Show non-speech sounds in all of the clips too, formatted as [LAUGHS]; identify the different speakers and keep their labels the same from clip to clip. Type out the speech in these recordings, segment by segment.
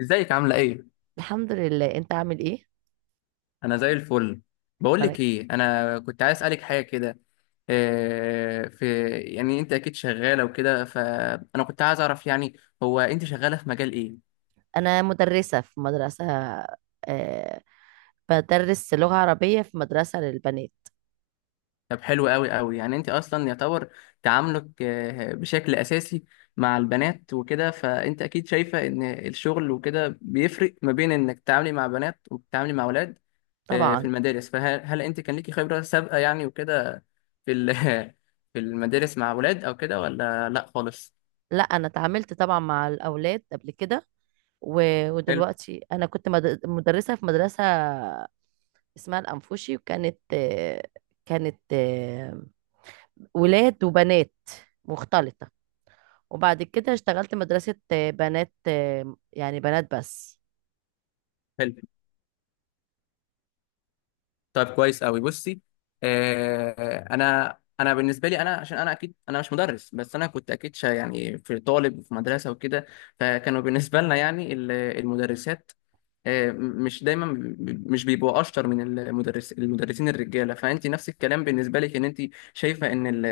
Speaker 1: ازيك عاملة ايه؟
Speaker 2: الحمد لله، انت عامل ايه؟
Speaker 1: انا زي الفل. بقول لك
Speaker 2: ملك.
Speaker 1: ايه، انا كنت عايز اسالك حاجة كده. إيه في، يعني انت اكيد شغالة وكده، فانا كنت عايز اعرف، يعني هو انت شغالة في مجال ايه؟
Speaker 2: انا مدرسة في مدرسة. آه بدرس لغة عربية في مدرسة للبنات.
Speaker 1: طب حلو قوي قوي، يعني انت اصلا يعتبر تعاملك بشكل اساسي مع البنات وكده، فانت اكيد شايفة ان الشغل وكده بيفرق ما بين انك تتعاملي مع بنات وبتتعاملي مع اولاد في
Speaker 2: طبعا.
Speaker 1: المدارس. فهل انت كان ليكي خبرة سابقة يعني وكده في [LAUGHS] في المدارس مع ولاد او كده، ولا لا خالص؟
Speaker 2: لا، انا اتعاملت طبعا مع الاولاد قبل كده،
Speaker 1: حلو.
Speaker 2: ودلوقتي انا كنت مدرسة في مدرسة اسمها الانفوشي، وكانت آه كانت آه ولاد وبنات، مختلطة. وبعد كده اشتغلت مدرسة، بنات، يعني بنات بس.
Speaker 1: حلو. طيب كويس قوي، بصي. انا انا بالنسبه لي، انا عشان انا اكيد انا مش مدرس، بس انا كنت اكيد شا يعني في طالب في مدرسه وكده، فكانوا بالنسبه لنا يعني المدرسات مش دايما مش بيبقوا اشطر من المدرسين الرجاله. فانت نفس الكلام بالنسبه لك، ان انت شايفه ان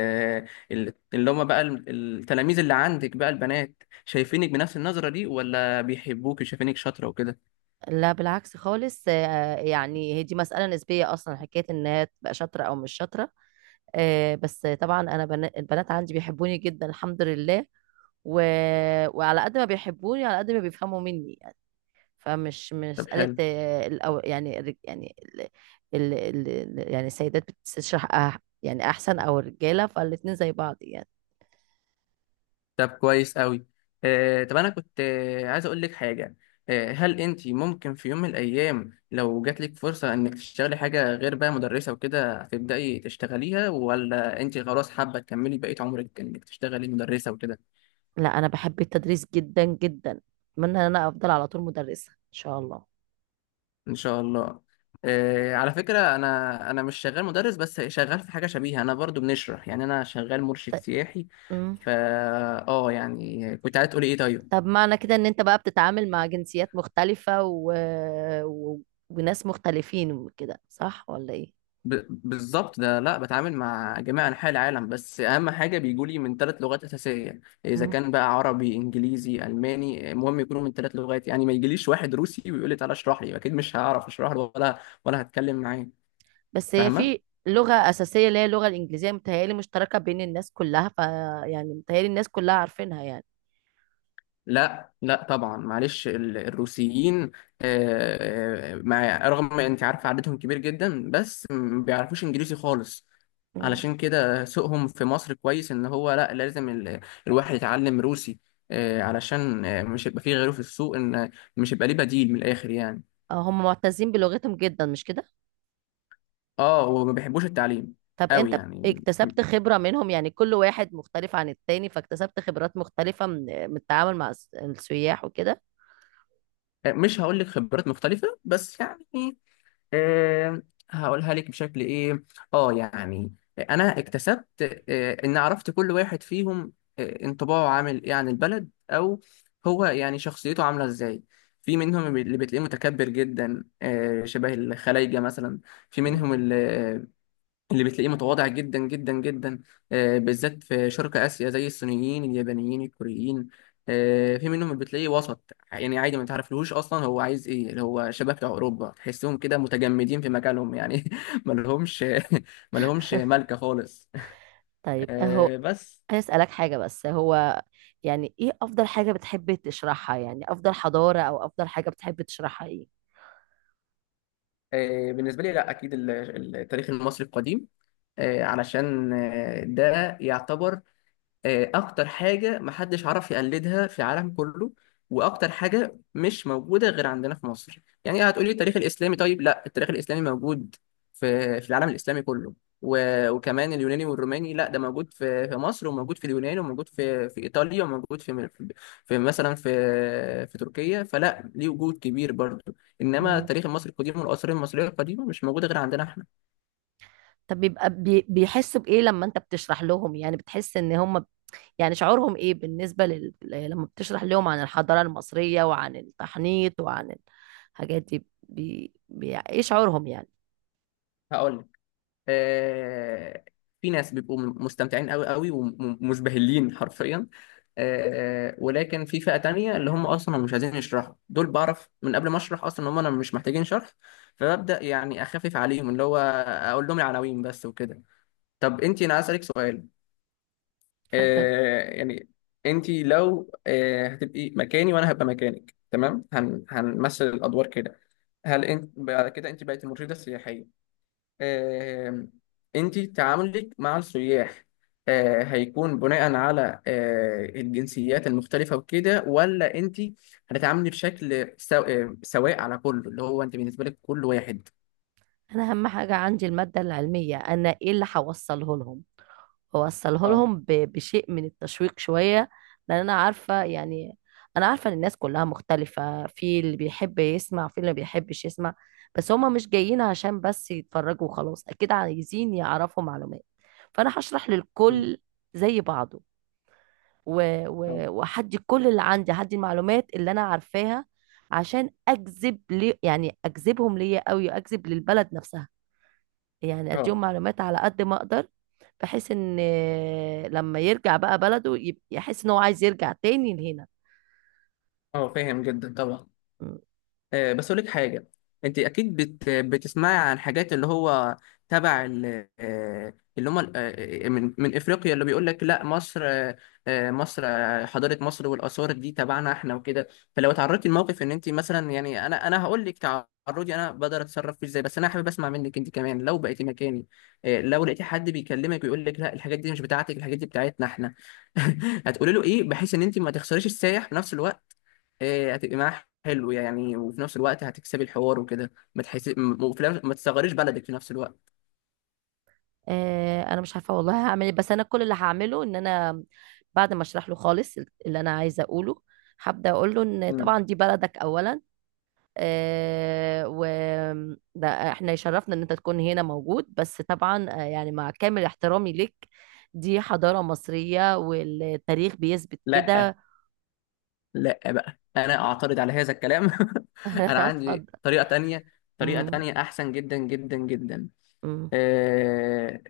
Speaker 1: اللي هم بقى التلاميذ اللي عندك بقى البنات، شايفينك بنفس النظره دي، ولا بيحبوك وشايفينك شاطره وكده؟
Speaker 2: لا بالعكس خالص، يعني هي دي مسألة نسبية أصلا، حكاية إن هي تبقى شاطرة أو مش شاطرة. بس طبعا أنا البنات عندي بيحبوني جدا الحمد لله. و... وعلى قد ما بيحبوني على قد ما بيفهموا مني يعني. فمش مش
Speaker 1: طب
Speaker 2: مسألة،
Speaker 1: حلو.
Speaker 2: آه، الأو... يعني الرج- يعني ال... ال... ال... ال- يعني السيدات بتشرح، يعني أحسن أو الرجالة، فالاتنين زي بعض يعني.
Speaker 1: طب كويس قوي. طب انا كنت عايز اقول لك حاجه. هل انت ممكن في يوم من الايام، لو جات لك فرصه انك تشتغلي حاجه غير بقى مدرسه وكده، هتبداي تشتغليها، ولا انت خلاص حابه تكملي بقيه عمرك انك تشتغلي مدرسه وكده؟
Speaker 2: لا أنا بحب التدريس جدا جدا، أتمنى إن أنا أفضل على طول مدرسة إن شاء الله.
Speaker 1: ان شاء الله. على فكره انا انا مش شغال مدرس، بس شغال في حاجه شبيهه، انا برضو بنشرح يعني، انا شغال مرشد سياحي.
Speaker 2: طيب.
Speaker 1: فا اه يعني كنت عايز تقولي ايه طيب؟
Speaker 2: طب معنى كده ان انت بقى بتتعامل مع جنسيات مختلفة و... وناس مختلفين وكده، صح ولا ايه؟
Speaker 1: بالظبط، ده لا بتعامل مع جميع انحاء العالم، بس اهم حاجه بيجولي من ثلاث لغات اساسيه، اذا
Speaker 2: مم.
Speaker 1: كان بقى عربي انجليزي الماني، المهم يكونوا من ثلاث لغات، يعني ما يجيليش واحد روسي ويقول لي تعالى اشرح لي، اكيد مش هعرف اشرح له، ولا ولا هتكلم معاه.
Speaker 2: بس هي في
Speaker 1: فاهمه.
Speaker 2: لغة أساسية اللي هي اللغة الإنجليزية، متهيألي مشتركة بين الناس كلها، يعني متهيألي الناس كلها عارفينها يعني.
Speaker 1: لا لا طبعا، معلش الروسيين، مع رغم ما انت عارف عددهم كبير جدا، بس ما بيعرفوش انجليزي خالص.
Speaker 2: مم.
Speaker 1: علشان كده سوقهم في مصر كويس، ان هو لا لازم الواحد يتعلم روسي، علشان مش هيبقى فيه غيره في السوق، ان مش هيبقى ليه بديل من الاخر يعني.
Speaker 2: هم معتزين بلغتهم جدا، مش كده؟
Speaker 1: اه، وما بيحبوش التعليم.
Speaker 2: طب
Speaker 1: قوي
Speaker 2: انت
Speaker 1: يعني
Speaker 2: اكتسبت خبرة منهم، يعني كل واحد مختلف عن التاني، فاكتسبت خبرات مختلفة من التعامل مع السياح وكده.
Speaker 1: مش هقول لك خبرات مختلفة بس يعني، آه، هقولها لك بشكل ايه. اه يعني انا اكتسبت ان عرفت كل واحد فيهم انطباعه عامل ايه عن البلد، او هو يعني شخصيته عامله ازاي. في منهم اللي بتلاقيه متكبر جدا، شبه الخلايجه مثلا. في
Speaker 2: مم.
Speaker 1: منهم اللي بتلاقيه متواضع جدا جدا جدا، بالذات في شرق آسيا زي الصينيين اليابانيين الكوريين. في منهم اللي بتلاقيه وسط يعني عادي، ما تعرفلهوش أصلا هو عايز إيه، اللي هو شباب بتوع أوروبا تحسهم كده متجمدين في مجالهم يعني [LAUGHS] ما لهمش ما لهمش [LAUGHS]
Speaker 2: [LAUGHS]
Speaker 1: ملكة خالص.
Speaker 2: طيب اهو.
Speaker 1: بس
Speaker 2: انا اسالك حاجه بس، هو يعني ايه افضل حاجه بتحب تشرحها، يعني افضل حضاره او افضل حاجه بتحب تشرحها، ايه؟
Speaker 1: بالنسبة لي لا أكيد التاريخ المصري القديم، علشان ده يعتبر اكتر حاجه محدش عرف يقلدها في العالم كله، واكتر حاجه مش موجوده غير عندنا في مصر. يعني هتقولي التاريخ الاسلامي، طيب لا، التاريخ الاسلامي موجود في العالم الاسلامي كله، وكمان اليوناني والروماني، لا ده موجود في مصر، وموجود في اليونان، وموجود في ايطاليا، وموجود في في مثلا في تركيا، فلا ليه وجود كبير برضه. انما
Speaker 2: مم.
Speaker 1: التاريخ المصري القديم والاثار المصريه القديمه مش موجوده غير عندنا احنا.
Speaker 2: طب بيبقى بيحسوا بايه لما انت بتشرح لهم، يعني بتحس ان هم، يعني شعورهم ايه بالنسبه لما بتشرح لهم عن الحضاره المصريه وعن التحنيط وعن الحاجات دي، ايه شعورهم يعني؟
Speaker 1: هقول لك، آه، في ناس بيبقوا مستمتعين قوي قوي ومزبهلين حرفيا، ولكن في فئة تانية اللي هم اصلا مش عايزين يشرحوا، دول بعرف من قبل ما اشرح اصلا ان هم انا مش محتاجين شرح. فببدأ يعني اخفف عليهم اللي هو اقول لهم العناوين بس وكده. طب انت، انا عايز اسالك سؤال.
Speaker 2: اتفضل.
Speaker 1: يعني انت لو هتبقي مكاني وانا هبقى مكانك، تمام، هنمثل الادوار كده، هل انت بعد كده انت بقيت المرشده السياحيه، انت تعاملك مع السياح هيكون بناء على الجنسيات المختلفة وكده، ولا انت هتتعاملي بشكل سواء على كله، اللي هو انت بالنسبة لك كل واحد.
Speaker 2: انا اهم حاجه عندي الماده العلميه، انا ايه اللي هوصله لهم، واوصله
Speaker 1: اه.
Speaker 2: لهم بشيء من التشويق شوية، لان انا عارفة يعني، انا عارفة ان الناس كلها مختلفة، في اللي بيحب يسمع في اللي ما بيحبش يسمع، بس هما مش جايين عشان بس يتفرجوا وخلاص، اكيد عايزين يعرفوا معلومات. فانا هشرح
Speaker 1: مم.
Speaker 2: للكل زي بعضه،
Speaker 1: اه.
Speaker 2: وهدي كل اللي عندي، هدي المعلومات اللي انا عارفاها، عشان اجذب لي يعني اجذبهم ليا قوي، اجذب للبلد نفسها، يعني اديهم
Speaker 1: اه.
Speaker 2: معلومات على قد ما اقدر، بحيث ان لما يرجع بقى بلده يحس ان هو عايز يرجع تاني لهنا.
Speaker 1: اه فاهم جدا طبعا.
Speaker 2: م.
Speaker 1: بس اقول لك حاجه، انت اكيد بتسمعي عن حاجات اللي هو تبع ال... آه، اللي هم ال- آه، من من افريقيا، اللي بيقول لك لا مصر، مصر حضاره مصر والاثار دي تبعنا احنا وكده. فلو تعرضتي لموقف ان انت مثلا، يعني انا انا هقول لك تعرضي، انا بقدر اتصرف فيه ازاي، بس انا حابب اسمع منك انت كمان لو بقيتي مكاني. لو لقيتي حد بيكلمك ويقول لك لا الحاجات دي مش بتاعتك، الحاجات دي بتاعتنا احنا، [LAUGHS] هتقولي له ايه، بحيث ان انت ما تخسريش السايح في نفس الوقت؟ هتبقي معاه حلو يعني، وفي نفس الوقت هتكسبي الحوار وكده، ما تحس ما تصغريش بلدك في نفس الوقت.
Speaker 2: انا مش عارفه والله هعمل ايه، بس انا كل اللي هعمله ان انا بعد ما اشرح له خالص اللي انا عايزه اقوله، هبدا اقول له ان
Speaker 1: مم.
Speaker 2: طبعا دي بلدك اولا، آه، و ده احنا يشرفنا ان انت تكون هنا موجود، بس طبعا، يعني مع كامل احترامي ليك، دي حضارة مصرية والتاريخ بيثبت
Speaker 1: لا.
Speaker 2: كده.
Speaker 1: لا بقى انا اعترض على هذا الكلام [LAUGHS]
Speaker 2: [LAUGHS]
Speaker 1: انا
Speaker 2: اتفضل.
Speaker 1: عندي طريقة تانية، طريقة
Speaker 2: امم.
Speaker 1: تانية احسن جدا جدا جدا.
Speaker 2: امم.
Speaker 1: آه،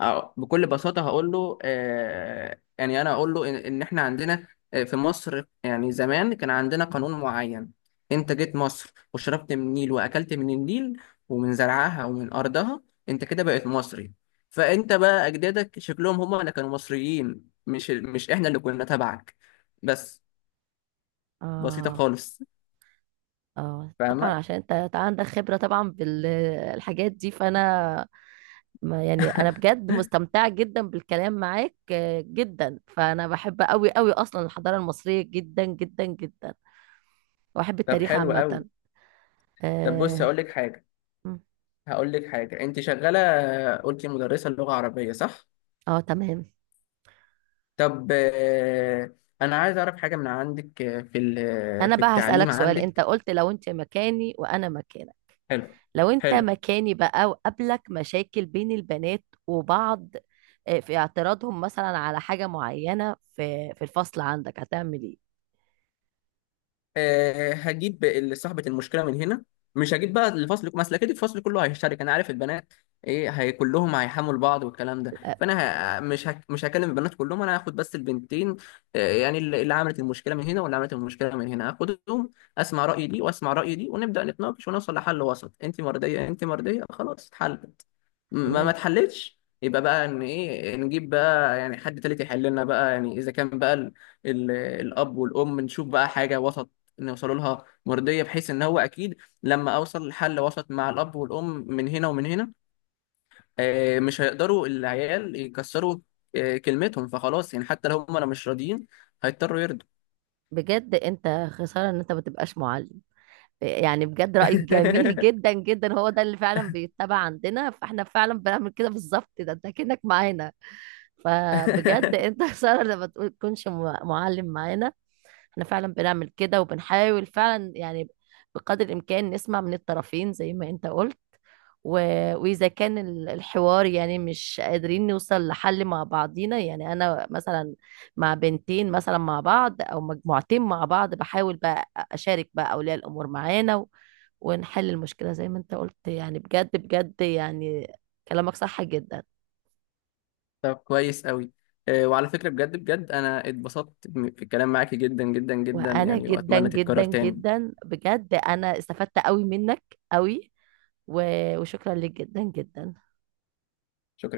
Speaker 1: بكل بساطة هقول له، يعني أنا أقول له إن إحنا عندنا في مصر، يعني زمان كان عندنا قانون معين، أنت جيت مصر وشربت من النيل وأكلت من النيل ومن زرعها ومن أرضها، أنت كده بقيت مصري. فأنت بقى أجدادك شكلهم هما اللي كانوا مصريين، مش إحنا اللي كنا تبعك، بس. بسيطة
Speaker 2: اه،
Speaker 1: خالص.
Speaker 2: اه، طبعا
Speaker 1: فاهمة؟
Speaker 2: عشان انت عندك خبرة طبعا بالحاجات دي فانا، ما يعني انا بجد مستمتعة جدا بالكلام معاك، جدا، فانا بحب قوي قوي اصلا الحضارة المصرية جدا جدا جدا، واحب
Speaker 1: طب
Speaker 2: التاريخ
Speaker 1: حلو قوي.
Speaker 2: عامة.
Speaker 1: طب بص
Speaker 2: آه.
Speaker 1: هقول لك حاجة، أنت شغالة قلتي مدرسة لغة عربية صح؟
Speaker 2: اه تمام.
Speaker 1: طب انا عايز اعرف حاجه من عندك آه، في ال- آه،
Speaker 2: انا
Speaker 1: في
Speaker 2: بقى
Speaker 1: التعليم
Speaker 2: هسألك سؤال، انت
Speaker 1: عندك.
Speaker 2: قلت لو انت مكاني وانا مكانك.
Speaker 1: حلو.
Speaker 2: لو انت
Speaker 1: حلو.
Speaker 2: مكاني بقى وقابلك مشاكل بين البنات وبعض، في اعتراضهم مثلا على حاجة معينة في الفصل عندك، هتعمل ايه؟
Speaker 1: أه هجيب صاحبه المشكله من هنا، مش هجيب بقى الفصل، ما أصل اكيد الفصل كله هيشترك، انا عارف البنات ايه، هي كلهم هيحملوا بعض والكلام ده.
Speaker 2: آه،
Speaker 1: فانا مش هكلم البنات كلهم، انا هاخد بس البنتين، يعني اللي عملت المشكله من هنا واللي عملت المشكله من هنا، هاخدهم اسمع راي دي واسمع راي دي، ونبدا نتناقش ونوصل لحل وسط. انت مرضيه، انت مرضيه، خلاص اتحل. ما
Speaker 2: الوجه.
Speaker 1: اتحلتش، يبقى بقى ان ايه، نجيب بقى يعني حد تالت يحل لنا بقى، يعني اذا كان بقى ال الاب والام، نشوف بقى حاجه وسط نوصلوا لها مرضيه، بحيث ان هو اكيد لما اوصل لحل وسط مع الاب والام من هنا ومن هنا، مش هيقدروا العيال يكسروا كلمتهم، فخلاص يعني حتى لو هم انا مش راضيين هيضطروا يرضوا.
Speaker 2: بجد انت خسارة ان انت ما تبقاش معلم، يعني بجد رأيك جميل جدا جدا، هو ده اللي فعلا بيتبع عندنا، فاحنا فعلا بنعمل كده بالظبط، ده انت كأنك معانا. فبجد انت [LAUGHS] خسارة لما تكونش معلم معانا. احنا فعلا بنعمل كده وبنحاول فعلا يعني، بقدر الامكان نسمع من الطرفين زي ما انت قلت، و... واذا كان الحوار يعني مش قادرين نوصل لحل مع بعضينا، يعني انا مثلا مع بنتين مثلا مع بعض او مجموعتين مع بعض، بحاول بقى اشارك بقى اولياء الامور معانا، ونحل المشكلة زي ما انت قلت، يعني بجد بجد يعني، كلامك صح جدا.
Speaker 1: [LAUGHS] طب كويس قوي. وعلى فكره بجد بجد انا اتبسطت في الكلام معاكي جدا جدا جدا
Speaker 2: وانا
Speaker 1: يعني،
Speaker 2: جدا
Speaker 1: واتمنى تتكرر
Speaker 2: جدا
Speaker 1: تاني.
Speaker 2: جدا بجد انا استفدت قوي منك، قوي، و... وشكرا لك جدا جدا.
Speaker 1: شكرا.